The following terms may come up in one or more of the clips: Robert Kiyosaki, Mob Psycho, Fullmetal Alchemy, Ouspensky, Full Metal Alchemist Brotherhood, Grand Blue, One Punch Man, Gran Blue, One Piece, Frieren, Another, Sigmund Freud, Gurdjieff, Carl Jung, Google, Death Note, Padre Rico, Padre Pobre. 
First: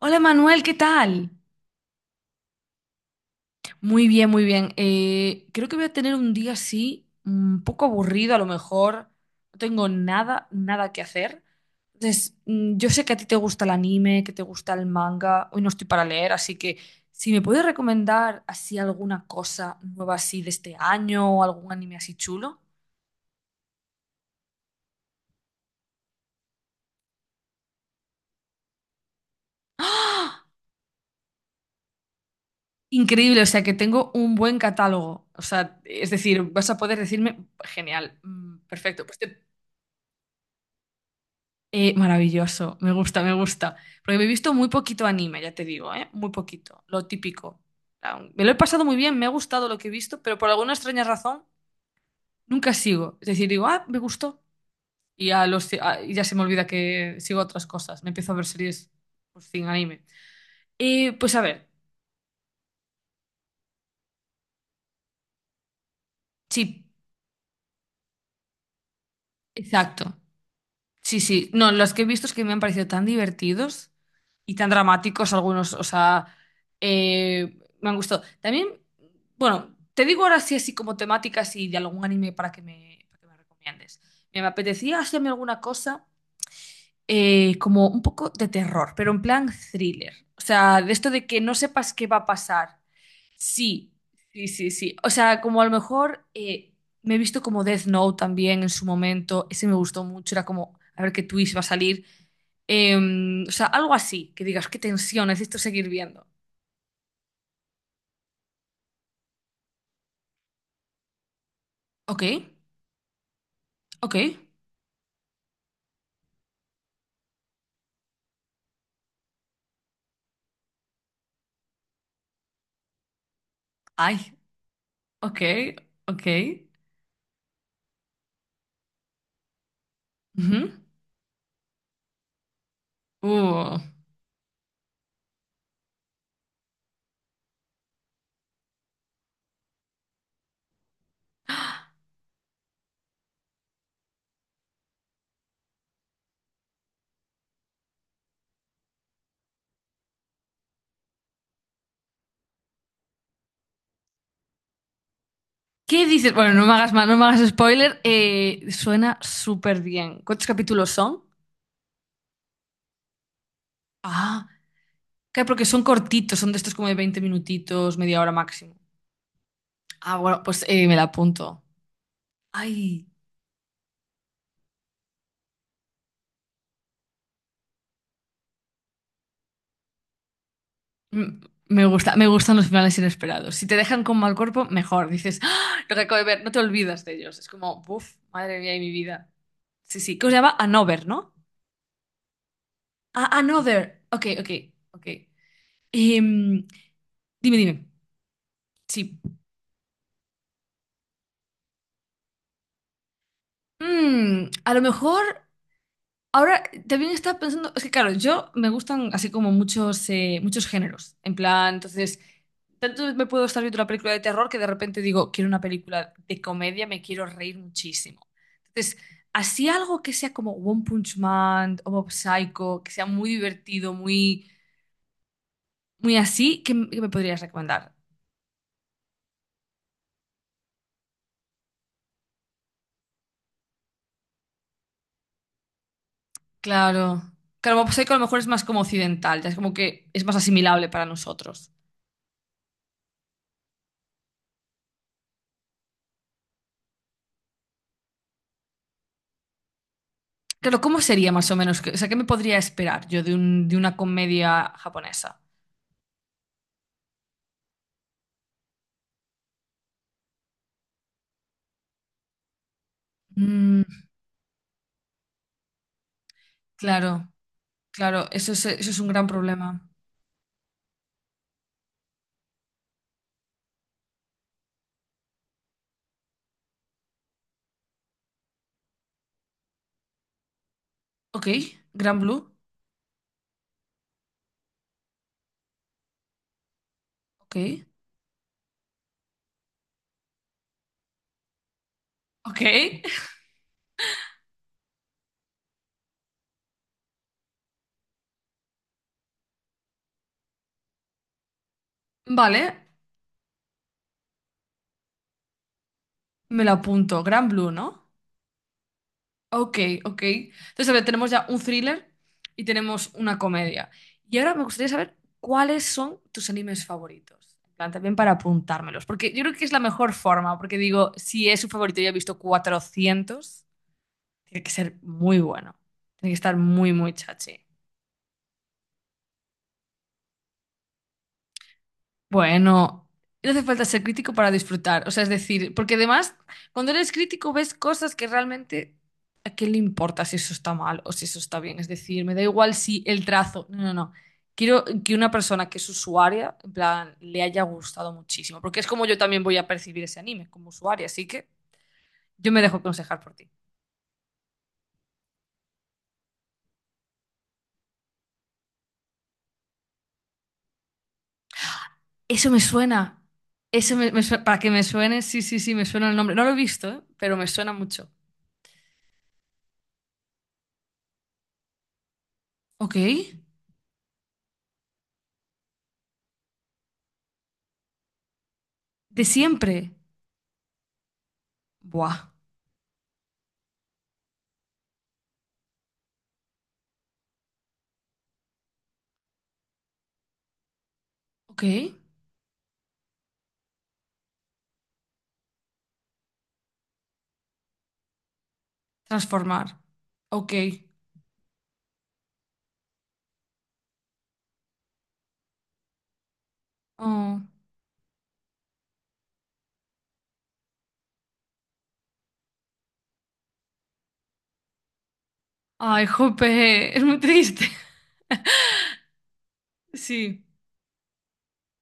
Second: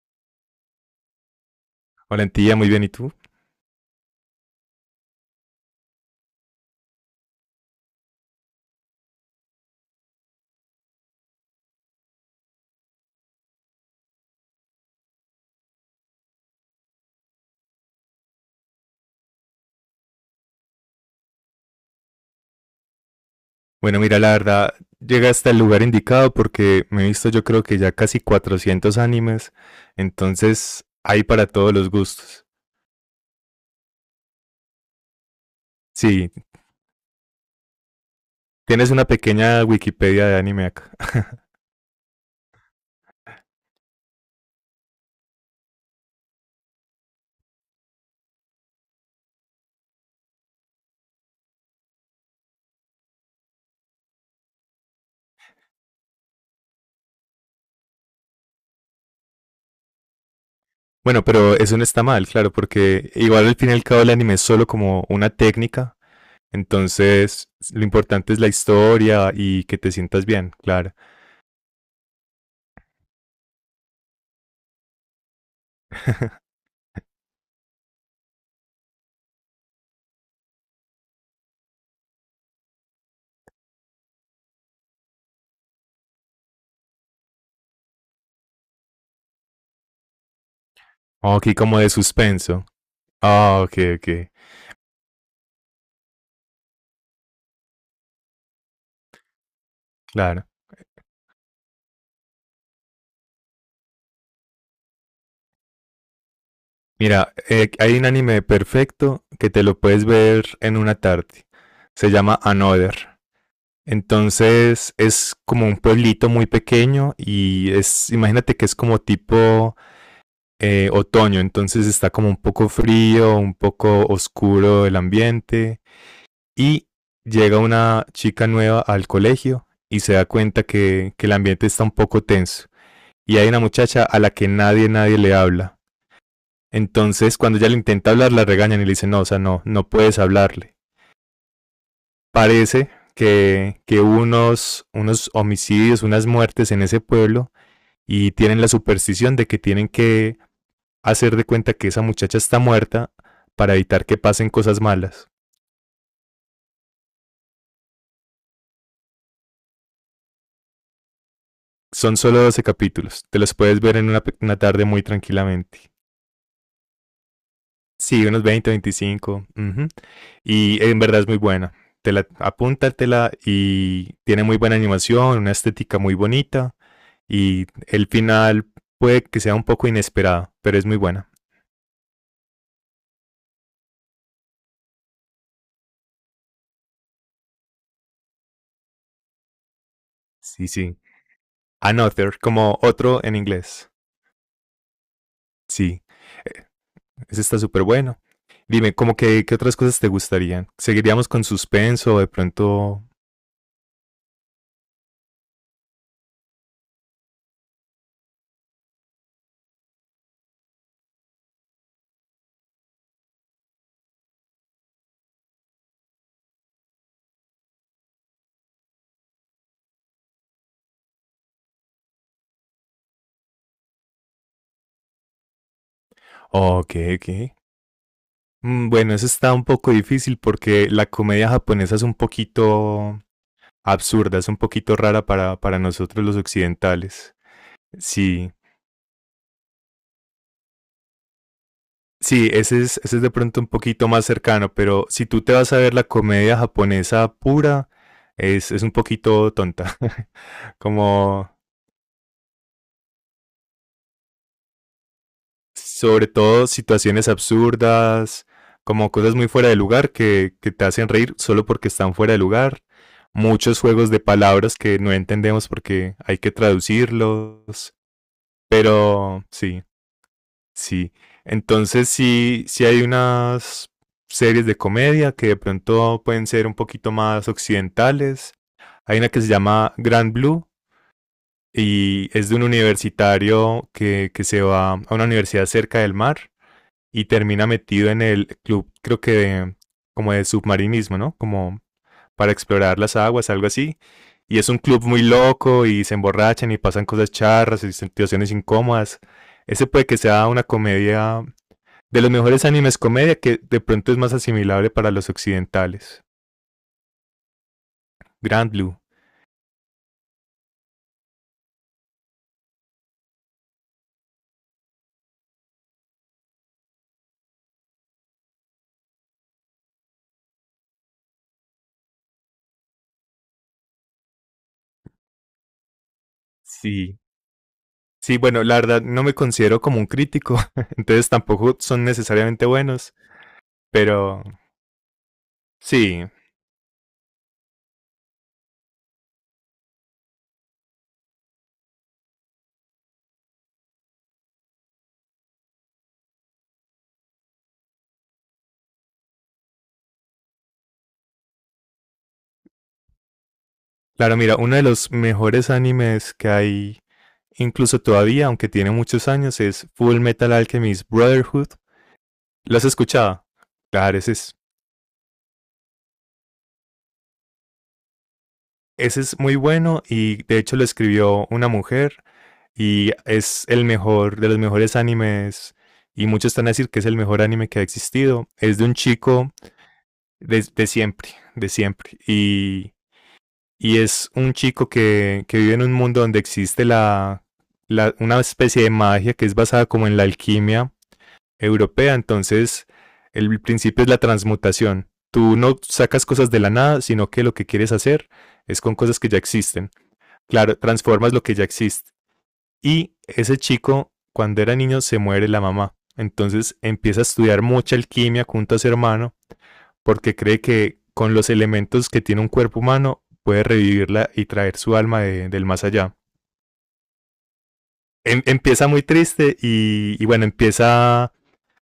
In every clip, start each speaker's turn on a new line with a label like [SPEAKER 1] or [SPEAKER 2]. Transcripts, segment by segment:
[SPEAKER 1] Hola Manuel, ¿qué tal?
[SPEAKER 2] Valentía, muy bien, ¿y tú?
[SPEAKER 1] Muy bien, muy bien. Creo que voy a tener un día así, un poco aburrido a lo mejor. No tengo nada que hacer. Entonces, yo sé que a ti te gusta el anime, que te gusta el manga. Hoy no estoy para leer, así que si me puedes recomendar así alguna cosa nueva así de este año o algún anime así chulo.
[SPEAKER 2] Bueno, mira, la verdad, llega hasta el lugar indicado porque me he visto yo creo que ya casi 400 animes,
[SPEAKER 1] ¡Ah!
[SPEAKER 2] entonces hay para todos los gustos.
[SPEAKER 1] Increíble, o sea que tengo un buen catálogo. O sea, es
[SPEAKER 2] Sí,
[SPEAKER 1] decir, vas a poder decirme, genial,
[SPEAKER 2] tienes una
[SPEAKER 1] perfecto. Pues te,
[SPEAKER 2] pequeña Wikipedia de anime acá.
[SPEAKER 1] Maravilloso, me gusta, me gusta. Porque me he visto muy poquito anime, ya te digo, ¿eh? Muy poquito, lo típico. Me lo he pasado muy bien, me ha gustado lo que he visto, pero por alguna extraña razón nunca sigo. Es decir, digo, ah, me gustó. Y ya se me olvida que sigo otras cosas. Me empiezo a ver series pues, sin anime. Eh,
[SPEAKER 2] Bueno,
[SPEAKER 1] pues a
[SPEAKER 2] pero
[SPEAKER 1] ver,
[SPEAKER 2] eso no está mal, claro, porque igual al fin y al cabo el anime es solo como una técnica,
[SPEAKER 1] sí,
[SPEAKER 2] entonces lo importante es la historia y que te
[SPEAKER 1] exacto.
[SPEAKER 2] sientas bien, claro.
[SPEAKER 1] Sí, sí. No, los que he visto es que me han parecido tan divertidos y tan dramáticos algunos. O sea, me han gustado. También, bueno, te digo ahora sí así como temáticas y de algún anime para que me recomiendes. Me apetecía hacerme alguna cosa como un poco de terror, pero en plan thriller. O sea, de esto de
[SPEAKER 2] Oh,
[SPEAKER 1] que no
[SPEAKER 2] aquí como de
[SPEAKER 1] sepas qué va a
[SPEAKER 2] suspenso.
[SPEAKER 1] pasar.
[SPEAKER 2] Ah, ok,
[SPEAKER 1] Sí,
[SPEAKER 2] ok,
[SPEAKER 1] sí, sí, sí. O sea, como a lo mejor me he visto como Death Note también en su momento. Ese me gustó mucho. Era
[SPEAKER 2] claro.
[SPEAKER 1] como, a ver qué twist va a salir. O sea, algo así, que digas, qué tensión, necesito seguir viendo.
[SPEAKER 2] Mira, hay un anime perfecto que te lo puedes ver en una tarde. Se
[SPEAKER 1] Ok,
[SPEAKER 2] llama Another.
[SPEAKER 1] ok.
[SPEAKER 2] Entonces es como un pueblito muy pequeño y es, imagínate que es como tipo otoño, entonces está como un poco frío, un poco
[SPEAKER 1] Ay,
[SPEAKER 2] oscuro el
[SPEAKER 1] ok,
[SPEAKER 2] ambiente
[SPEAKER 1] ok.
[SPEAKER 2] y llega una chica nueva al colegio y se da cuenta
[SPEAKER 1] Ujú.
[SPEAKER 2] que el ambiente está un poco tenso y hay una
[SPEAKER 1] Uh.
[SPEAKER 2] muchacha a la que nadie le habla entonces, cuando ella le intenta hablar, la regañan y le dicen, no, o sea, no puedes hablarle. Parece que hubo unos homicidios, unas muertes en ese pueblo y tienen la superstición de que tienen que hacer de cuenta que esa muchacha está muerta para evitar que pasen cosas malas.
[SPEAKER 1] ¿Qué dices? Bueno, no me hagas más, no me hagas spoiler. Suena súper bien. ¿Cuántos capítulos son?
[SPEAKER 2] Son solo 12 capítulos, te los puedes ver en una,
[SPEAKER 1] Ah,
[SPEAKER 2] una tarde muy
[SPEAKER 1] claro, porque son
[SPEAKER 2] tranquilamente.
[SPEAKER 1] cortitos, son de estos como de 20 minutitos, media
[SPEAKER 2] Sí,
[SPEAKER 1] hora
[SPEAKER 2] unos 20,
[SPEAKER 1] máximo.
[SPEAKER 2] 25. Ujú.
[SPEAKER 1] Bueno, pues
[SPEAKER 2] Y
[SPEAKER 1] me
[SPEAKER 2] en
[SPEAKER 1] la
[SPEAKER 2] verdad es muy
[SPEAKER 1] apunto.
[SPEAKER 2] buena.
[SPEAKER 1] Ay,
[SPEAKER 2] Apúntatela y tiene muy buena animación, una estética muy bonita. Y el final puede que sea un poco inesperado, pero es muy buena.
[SPEAKER 1] m- me gusta, me gustan los finales inesperados. Si te dejan con mal cuerpo, mejor. Dices, ¡ah! Lo que acabo de ver, no te olvidas de ellos. Es como, buf, madre mía y mi vida. Sí, sí, que se llama
[SPEAKER 2] Sí, sí.
[SPEAKER 1] Another, ¿no?
[SPEAKER 2] Another, como otro en inglés.
[SPEAKER 1] Another. Ok, ok, ok.
[SPEAKER 2] Sí. Eh,
[SPEAKER 1] Em,
[SPEAKER 2] Ese
[SPEAKER 1] dime,
[SPEAKER 2] está súper
[SPEAKER 1] dime.
[SPEAKER 2] bueno. Dime, ¿cómo
[SPEAKER 1] Sí.
[SPEAKER 2] que, qué otras cosas te gustarían? ¿Seguiríamos con suspenso o de pronto?
[SPEAKER 1] A lo mejor. Ahora también estaba pensando, es que claro, yo me gustan así como muchos, muchos géneros. En plan, entonces, tanto me puedo estar viendo una película de terror que de repente digo, quiero una película de comedia, me quiero reír muchísimo. Entonces, así algo que sea como One Punch Man o Mob Psycho, que sea muy divertido, muy, muy así, ¿qué, m-
[SPEAKER 2] Ok,
[SPEAKER 1] qué me
[SPEAKER 2] ok.
[SPEAKER 1] podrías recomendar?
[SPEAKER 2] Bueno, eso está un poco difícil porque la comedia japonesa es un poquito absurda, es un poquito rara para nosotros los
[SPEAKER 1] Claro.
[SPEAKER 2] occidentales.
[SPEAKER 1] Claro, Mob Psycho a lo mejor es
[SPEAKER 2] Sí,
[SPEAKER 1] más como occidental, ya es como que es más asimilable para nosotros.
[SPEAKER 2] sí, ese es de pronto un poquito más cercano, pero si tú te vas a ver la comedia japonesa pura, es un poquito tonta.
[SPEAKER 1] Claro, ¿cómo sería más
[SPEAKER 2] Como
[SPEAKER 1] o menos? O sea, ¿qué me podría esperar yo de una comedia japonesa?
[SPEAKER 2] sobre todo situaciones absurdas, como cosas muy fuera de lugar que te hacen reír solo porque están fuera de lugar. Muchos
[SPEAKER 1] Mm,
[SPEAKER 2] juegos de palabras que no entendemos porque hay que
[SPEAKER 1] claro,
[SPEAKER 2] traducirlos.
[SPEAKER 1] claro, eso es un gran
[SPEAKER 2] Pero sí,
[SPEAKER 1] problema.
[SPEAKER 2] sí, entonces sí, sí hay unas series de comedia que de pronto pueden ser un poquito más occidentales. Hay una que se llama Grand Blue
[SPEAKER 1] Ok, Gran
[SPEAKER 2] y
[SPEAKER 1] Blue,
[SPEAKER 2] es de un universitario que se va a una universidad cerca del mar y
[SPEAKER 1] ok,
[SPEAKER 2] termina metido en el club, creo que como de submarinismo, ¿no? Como para
[SPEAKER 1] ok.
[SPEAKER 2] explorar las aguas, algo así. Y es un club muy loco y se emborrachan y pasan cosas charras y situaciones incómodas. Ese puede que sea una comedia de los
[SPEAKER 1] Vale,
[SPEAKER 2] mejores animes comedia que de pronto es más asimilable para los occidentales.
[SPEAKER 1] me la apunto, Gran Blue, ¿no?
[SPEAKER 2] Grand Blue.
[SPEAKER 1] Ok, ok. Entonces, a ver, tenemos ya un thriller y tenemos una comedia. Y ahora me gustaría saber cuáles son tus animes favoritos. En plan, también para apuntármelos, porque yo creo que es la mejor forma, porque digo, si es un favorito, ya he visto 400. Tiene que ser muy bueno. Tiene que estar muy, muy
[SPEAKER 2] Sí.
[SPEAKER 1] chachi.
[SPEAKER 2] Sí, bueno, la verdad no me considero como un crítico, entonces tampoco son necesariamente
[SPEAKER 1] Bueno,
[SPEAKER 2] buenos,
[SPEAKER 1] no hace falta ser crítico
[SPEAKER 2] pero
[SPEAKER 1] para disfrutar. O sea, es decir, porque
[SPEAKER 2] sí.
[SPEAKER 1] además, cuando eres crítico ves cosas que realmente a qué le importa si eso está mal o si eso está bien. Es decir, me da igual si el trazo. No, no, no. Quiero que una persona que es usuaria, en plan, le haya gustado muchísimo. Porque es como yo también voy a percibir ese anime como usuaria. Así que yo me dejo aconsejar por ti.
[SPEAKER 2] Claro, mira, uno de los mejores animes que hay, incluso todavía, aunque tiene muchos años, es Full Metal Alchemist Brotherhood.
[SPEAKER 1] Eso me
[SPEAKER 2] ¿Lo has
[SPEAKER 1] suena.
[SPEAKER 2] escuchado?
[SPEAKER 1] Eso me,
[SPEAKER 2] Claro,
[SPEAKER 1] me suena. Para que me suene, sí, sí, sí, me suena el nombre. No lo he visto, ¿eh? Pero me suena mucho.
[SPEAKER 2] ese es muy bueno y de hecho lo escribió una mujer
[SPEAKER 1] Ok.
[SPEAKER 2] y es el mejor de los mejores animes y muchos están a decir que es el mejor anime que ha existido. Es de un
[SPEAKER 1] De
[SPEAKER 2] chico
[SPEAKER 1] siempre.
[SPEAKER 2] de siempre, de siempre.
[SPEAKER 1] Buah.
[SPEAKER 2] Y es un chico que vive en un mundo donde existe una especie de magia que es basada como en la alquimia
[SPEAKER 1] Ok.
[SPEAKER 2] europea. Entonces, el principio es la transmutación. Tú no sacas cosas de la nada, sino que lo que quieres hacer es con cosas que ya
[SPEAKER 1] Transformar.
[SPEAKER 2] existen.
[SPEAKER 1] Ok.
[SPEAKER 2] Claro, transformas lo que ya existe. Y ese chico, cuando era niño, se muere la mamá. Entonces empieza a
[SPEAKER 1] Oh.
[SPEAKER 2] estudiar mucha alquimia junto a su hermano porque cree que con los elementos que tiene un cuerpo humano puede revivirla y traer su alma del más
[SPEAKER 1] Ay,
[SPEAKER 2] allá.
[SPEAKER 1] jope. Es muy triste.
[SPEAKER 2] Empieza muy triste y,
[SPEAKER 1] Sí.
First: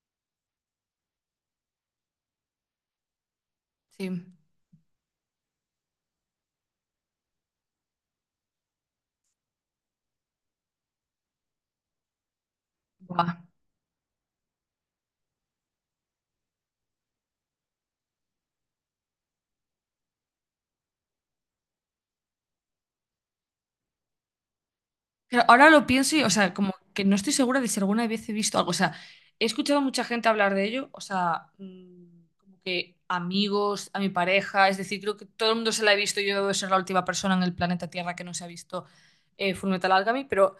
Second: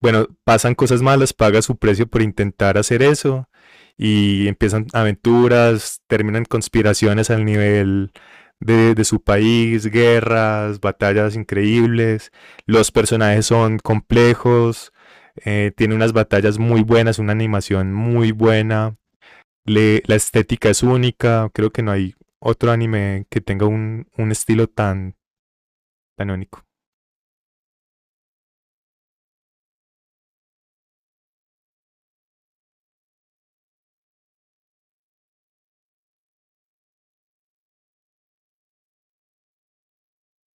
[SPEAKER 2] bueno, pasan cosas malas, paga su precio por intentar hacer eso
[SPEAKER 1] Sí.
[SPEAKER 2] y empiezan aventuras, terminan conspiraciones al nivel su país, guerras, batallas increíbles. Los
[SPEAKER 1] Buah.
[SPEAKER 2] personajes son complejos, tiene unas batallas muy buenas, una animación muy buena. La estética es única, creo que no hay otro anime que tenga un estilo tan,
[SPEAKER 1] Pero ahora lo pienso y, o
[SPEAKER 2] tan
[SPEAKER 1] sea,
[SPEAKER 2] único.
[SPEAKER 1] como que no estoy segura de si alguna vez he visto algo. O sea, he escuchado a mucha gente hablar de ello, o sea, como que amigos, a mi pareja, es decir, creo que todo el mundo se la ha visto. Yo debo de ser la última persona en el planeta Tierra que no se ha visto Fullmetal Alchemy, pero,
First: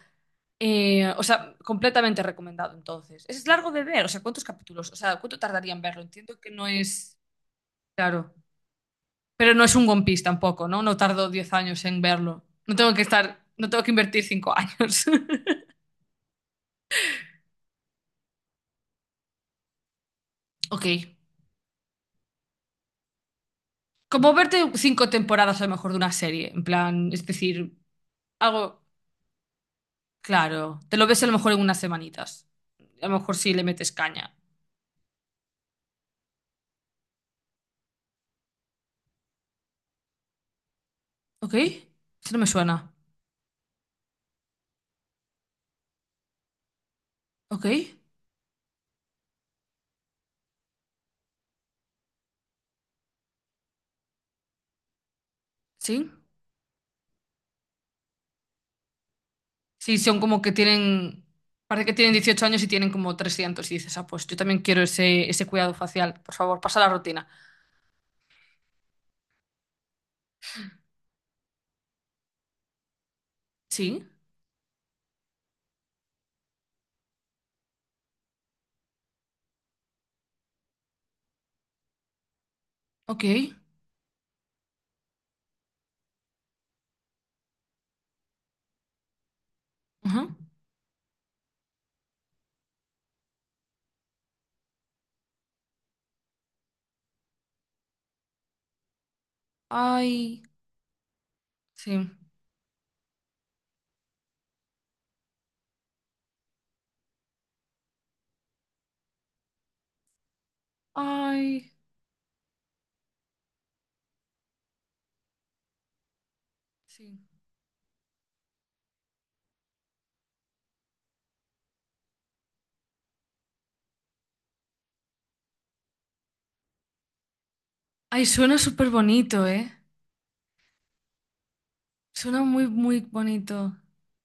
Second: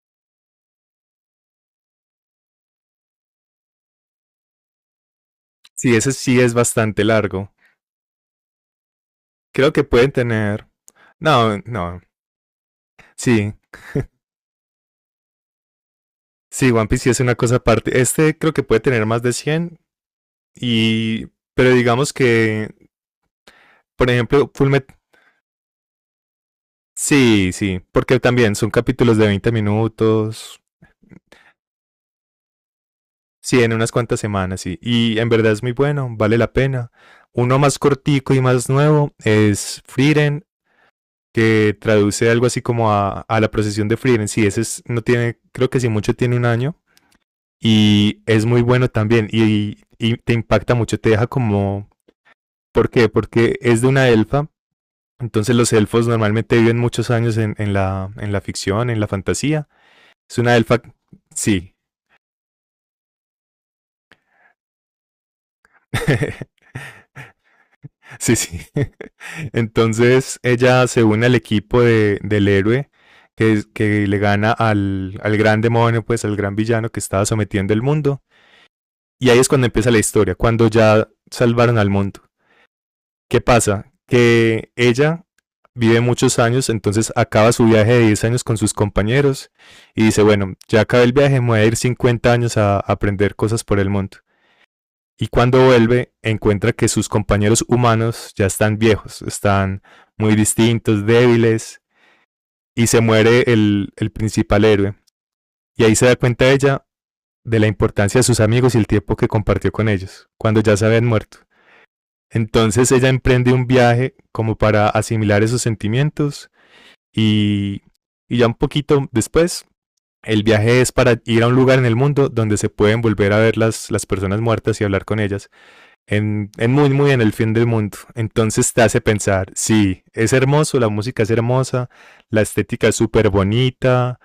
[SPEAKER 1] o sea, completamente recomendado entonces. Es largo de ver, o sea, ¿cuántos capítulos? O sea, ¿cuánto tardaría en
[SPEAKER 2] Sí,
[SPEAKER 1] verlo?
[SPEAKER 2] ese sí
[SPEAKER 1] Entiendo que
[SPEAKER 2] es
[SPEAKER 1] no
[SPEAKER 2] bastante
[SPEAKER 1] es,
[SPEAKER 2] largo.
[SPEAKER 1] claro, pero no
[SPEAKER 2] Creo
[SPEAKER 1] es
[SPEAKER 2] que
[SPEAKER 1] un One
[SPEAKER 2] pueden
[SPEAKER 1] Piece tampoco,
[SPEAKER 2] tener.
[SPEAKER 1] ¿no? No tardo 10
[SPEAKER 2] No,
[SPEAKER 1] años
[SPEAKER 2] no,
[SPEAKER 1] en verlo. No tengo que estar,
[SPEAKER 2] sí,
[SPEAKER 1] no tengo que invertir 5 años.
[SPEAKER 2] sí, One Piece sí es una cosa aparte. Este creo que puede tener más de 100
[SPEAKER 1] Ok.
[SPEAKER 2] y... Pero digamos que, por
[SPEAKER 1] Como
[SPEAKER 2] ejemplo,
[SPEAKER 1] verte
[SPEAKER 2] Fullmet...
[SPEAKER 1] 5 temporadas a lo mejor de una serie, en plan, es
[SPEAKER 2] Sí,
[SPEAKER 1] decir,
[SPEAKER 2] sí, porque también son
[SPEAKER 1] algo
[SPEAKER 2] capítulos de 20 minutos,
[SPEAKER 1] claro, te lo ves a lo mejor en unas semanitas, a lo mejor si
[SPEAKER 2] sí,
[SPEAKER 1] le
[SPEAKER 2] en
[SPEAKER 1] metes
[SPEAKER 2] unas cuantas
[SPEAKER 1] caña.
[SPEAKER 2] semanas, sí. Y en verdad es muy bueno, vale la pena. Uno más cortico y más nuevo es Frieren,
[SPEAKER 1] ¿Ok?
[SPEAKER 2] que traduce
[SPEAKER 1] Eso no me
[SPEAKER 2] algo así
[SPEAKER 1] suena.
[SPEAKER 2] como a la procesión de Frieren. Sí, ese es, no tiene, creo que si mucho tiene un año.
[SPEAKER 1] ¿Ok?
[SPEAKER 2] Y es muy bueno también. Y te impacta mucho, te deja como ¿por qué? Porque es de una elfa. Entonces los elfos
[SPEAKER 1] ¿Sí?
[SPEAKER 2] normalmente viven muchos años en la ficción, en la fantasía.
[SPEAKER 1] Sí, son
[SPEAKER 2] Es
[SPEAKER 1] como que
[SPEAKER 2] una elfa,
[SPEAKER 1] tienen,
[SPEAKER 2] sí,
[SPEAKER 1] parece que tienen 18 años y tienen como 300 y dices, ah, pues yo también quiero ese, cuidado facial, por favor, pasa la rutina.
[SPEAKER 2] sí, sí. Entonces ella se une al equipo del héroe que, es-
[SPEAKER 1] Sí,
[SPEAKER 2] que le gana al gran demonio, pues al gran villano que estaba sometiendo el mundo. Y ahí es cuando empieza la historia, cuando ya salvaron al mundo.
[SPEAKER 1] ok.
[SPEAKER 2] ¿Qué pasa? Que ella vive muchos años, entonces acaba su viaje de 10 años con sus compañeros y
[SPEAKER 1] Ajá.
[SPEAKER 2] dice, bueno, ya acabé el viaje, me voy a ir 50 años a aprender cosas por el mundo. Y cuando vuelve, encuentra que sus compañeros humanos ya están viejos, están muy
[SPEAKER 1] Ay,
[SPEAKER 2] distintos, débiles,
[SPEAKER 1] sí.
[SPEAKER 2] y se muere el principal héroe. Y ahí se da cuenta ella de la importancia de sus amigos y el tiempo que compartió con ellos, cuando ya se habían muerto.
[SPEAKER 1] Ay,
[SPEAKER 2] Entonces ella emprende un viaje como para asimilar esos sentimientos.
[SPEAKER 1] sí.
[SPEAKER 2] Y, y ya un poquito después, el viaje es para ir a un lugar en el mundo donde se pueden volver a ver las personas muertas y hablar con ellas. En muy, muy en el fin del mundo.
[SPEAKER 1] Ay, suena
[SPEAKER 2] Entonces te
[SPEAKER 1] súper
[SPEAKER 2] hace
[SPEAKER 1] bonito,
[SPEAKER 2] pensar,
[SPEAKER 1] ¿eh?
[SPEAKER 2] sí, es hermoso, la música es hermosa, la
[SPEAKER 1] Suena muy,
[SPEAKER 2] estética es
[SPEAKER 1] muy
[SPEAKER 2] súper
[SPEAKER 1] bonito.
[SPEAKER 2] bonita.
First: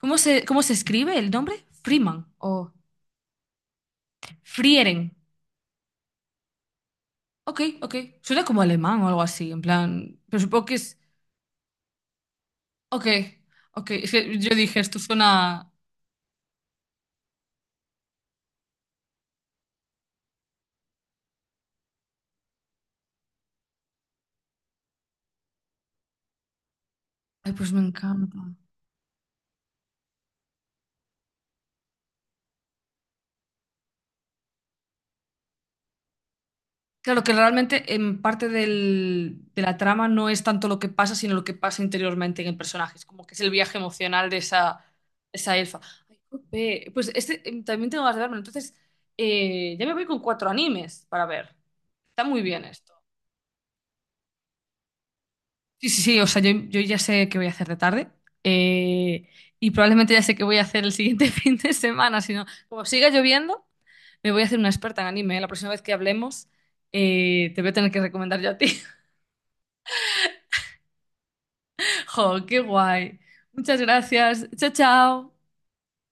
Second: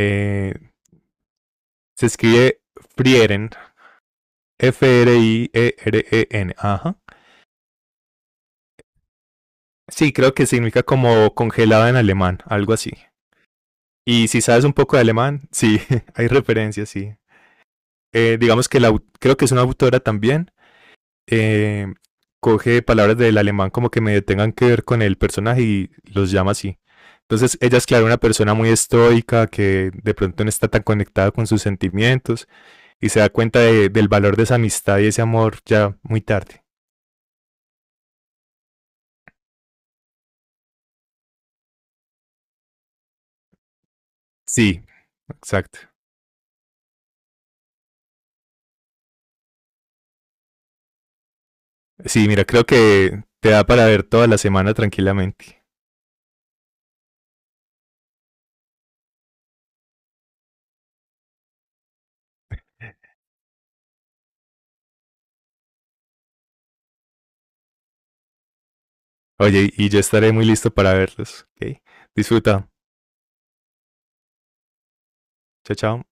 [SPEAKER 1] ¿Cómo se, cómo se escribe el nombre?
[SPEAKER 2] Se
[SPEAKER 1] Freeman
[SPEAKER 2] escribe
[SPEAKER 1] o
[SPEAKER 2] Frieren,
[SPEAKER 1] Frieren.
[SPEAKER 2] Frieren. Ajá.
[SPEAKER 1] Ok, ok. Suena como alemán o algo así, en
[SPEAKER 2] Sí,
[SPEAKER 1] plan.
[SPEAKER 2] creo
[SPEAKER 1] Pero
[SPEAKER 2] que
[SPEAKER 1] supongo que
[SPEAKER 2] significa
[SPEAKER 1] es.
[SPEAKER 2] como congelada en alemán, algo así.
[SPEAKER 1] Ok, ok. Es
[SPEAKER 2] Y
[SPEAKER 1] que
[SPEAKER 2] si
[SPEAKER 1] yo
[SPEAKER 2] sabes un
[SPEAKER 1] dije,
[SPEAKER 2] poco
[SPEAKER 1] esto
[SPEAKER 2] de alemán,
[SPEAKER 1] suena.
[SPEAKER 2] sí, hay referencias, sí. Digamos que creo que es una autora también, eh, coge palabras del alemán como que medio tengan que ver con el personaje y los llama así.
[SPEAKER 1] Ay,
[SPEAKER 2] Entonces
[SPEAKER 1] pues
[SPEAKER 2] ella
[SPEAKER 1] me
[SPEAKER 2] es claro una
[SPEAKER 1] encanta.
[SPEAKER 2] persona muy estoica que de pronto no está tan conectada con sus sentimientos y se da cuenta del valor de esa amistad y ese amor ya muy tarde.
[SPEAKER 1] Claro que realmente en parte de la trama no es tanto lo que pasa, sino lo que pasa interiormente en el personaje. Es como que es el viaje emocional de esa,
[SPEAKER 2] Sí,
[SPEAKER 1] de esa
[SPEAKER 2] exacto.
[SPEAKER 1] elfa. Ay, jope. Pues este también tengo ganas de verlo. Entonces, ya me voy con 4 animes para ver. Está
[SPEAKER 2] Sí,
[SPEAKER 1] muy
[SPEAKER 2] mira,
[SPEAKER 1] bien
[SPEAKER 2] creo
[SPEAKER 1] esto.
[SPEAKER 2] que te da para ver toda la semana tranquilamente.
[SPEAKER 1] Sí, sí, sí, o sea, yo ya sé qué voy a hacer de tarde eh, y probablemente ya sé qué voy a hacer el siguiente fin de semana, si no, como siga lloviendo, me voy a hacer una experta en anime, ¿eh? La próxima vez que hablemos te voy a tener que recomendar yo a ti.
[SPEAKER 2] Oye, y yo estaré muy listo para verlos. ¿Ok?
[SPEAKER 1] ¡Jo, qué
[SPEAKER 2] Disfruta.
[SPEAKER 1] guay! Muchas gracias. Chao, chao.
[SPEAKER 2] Chao, chao.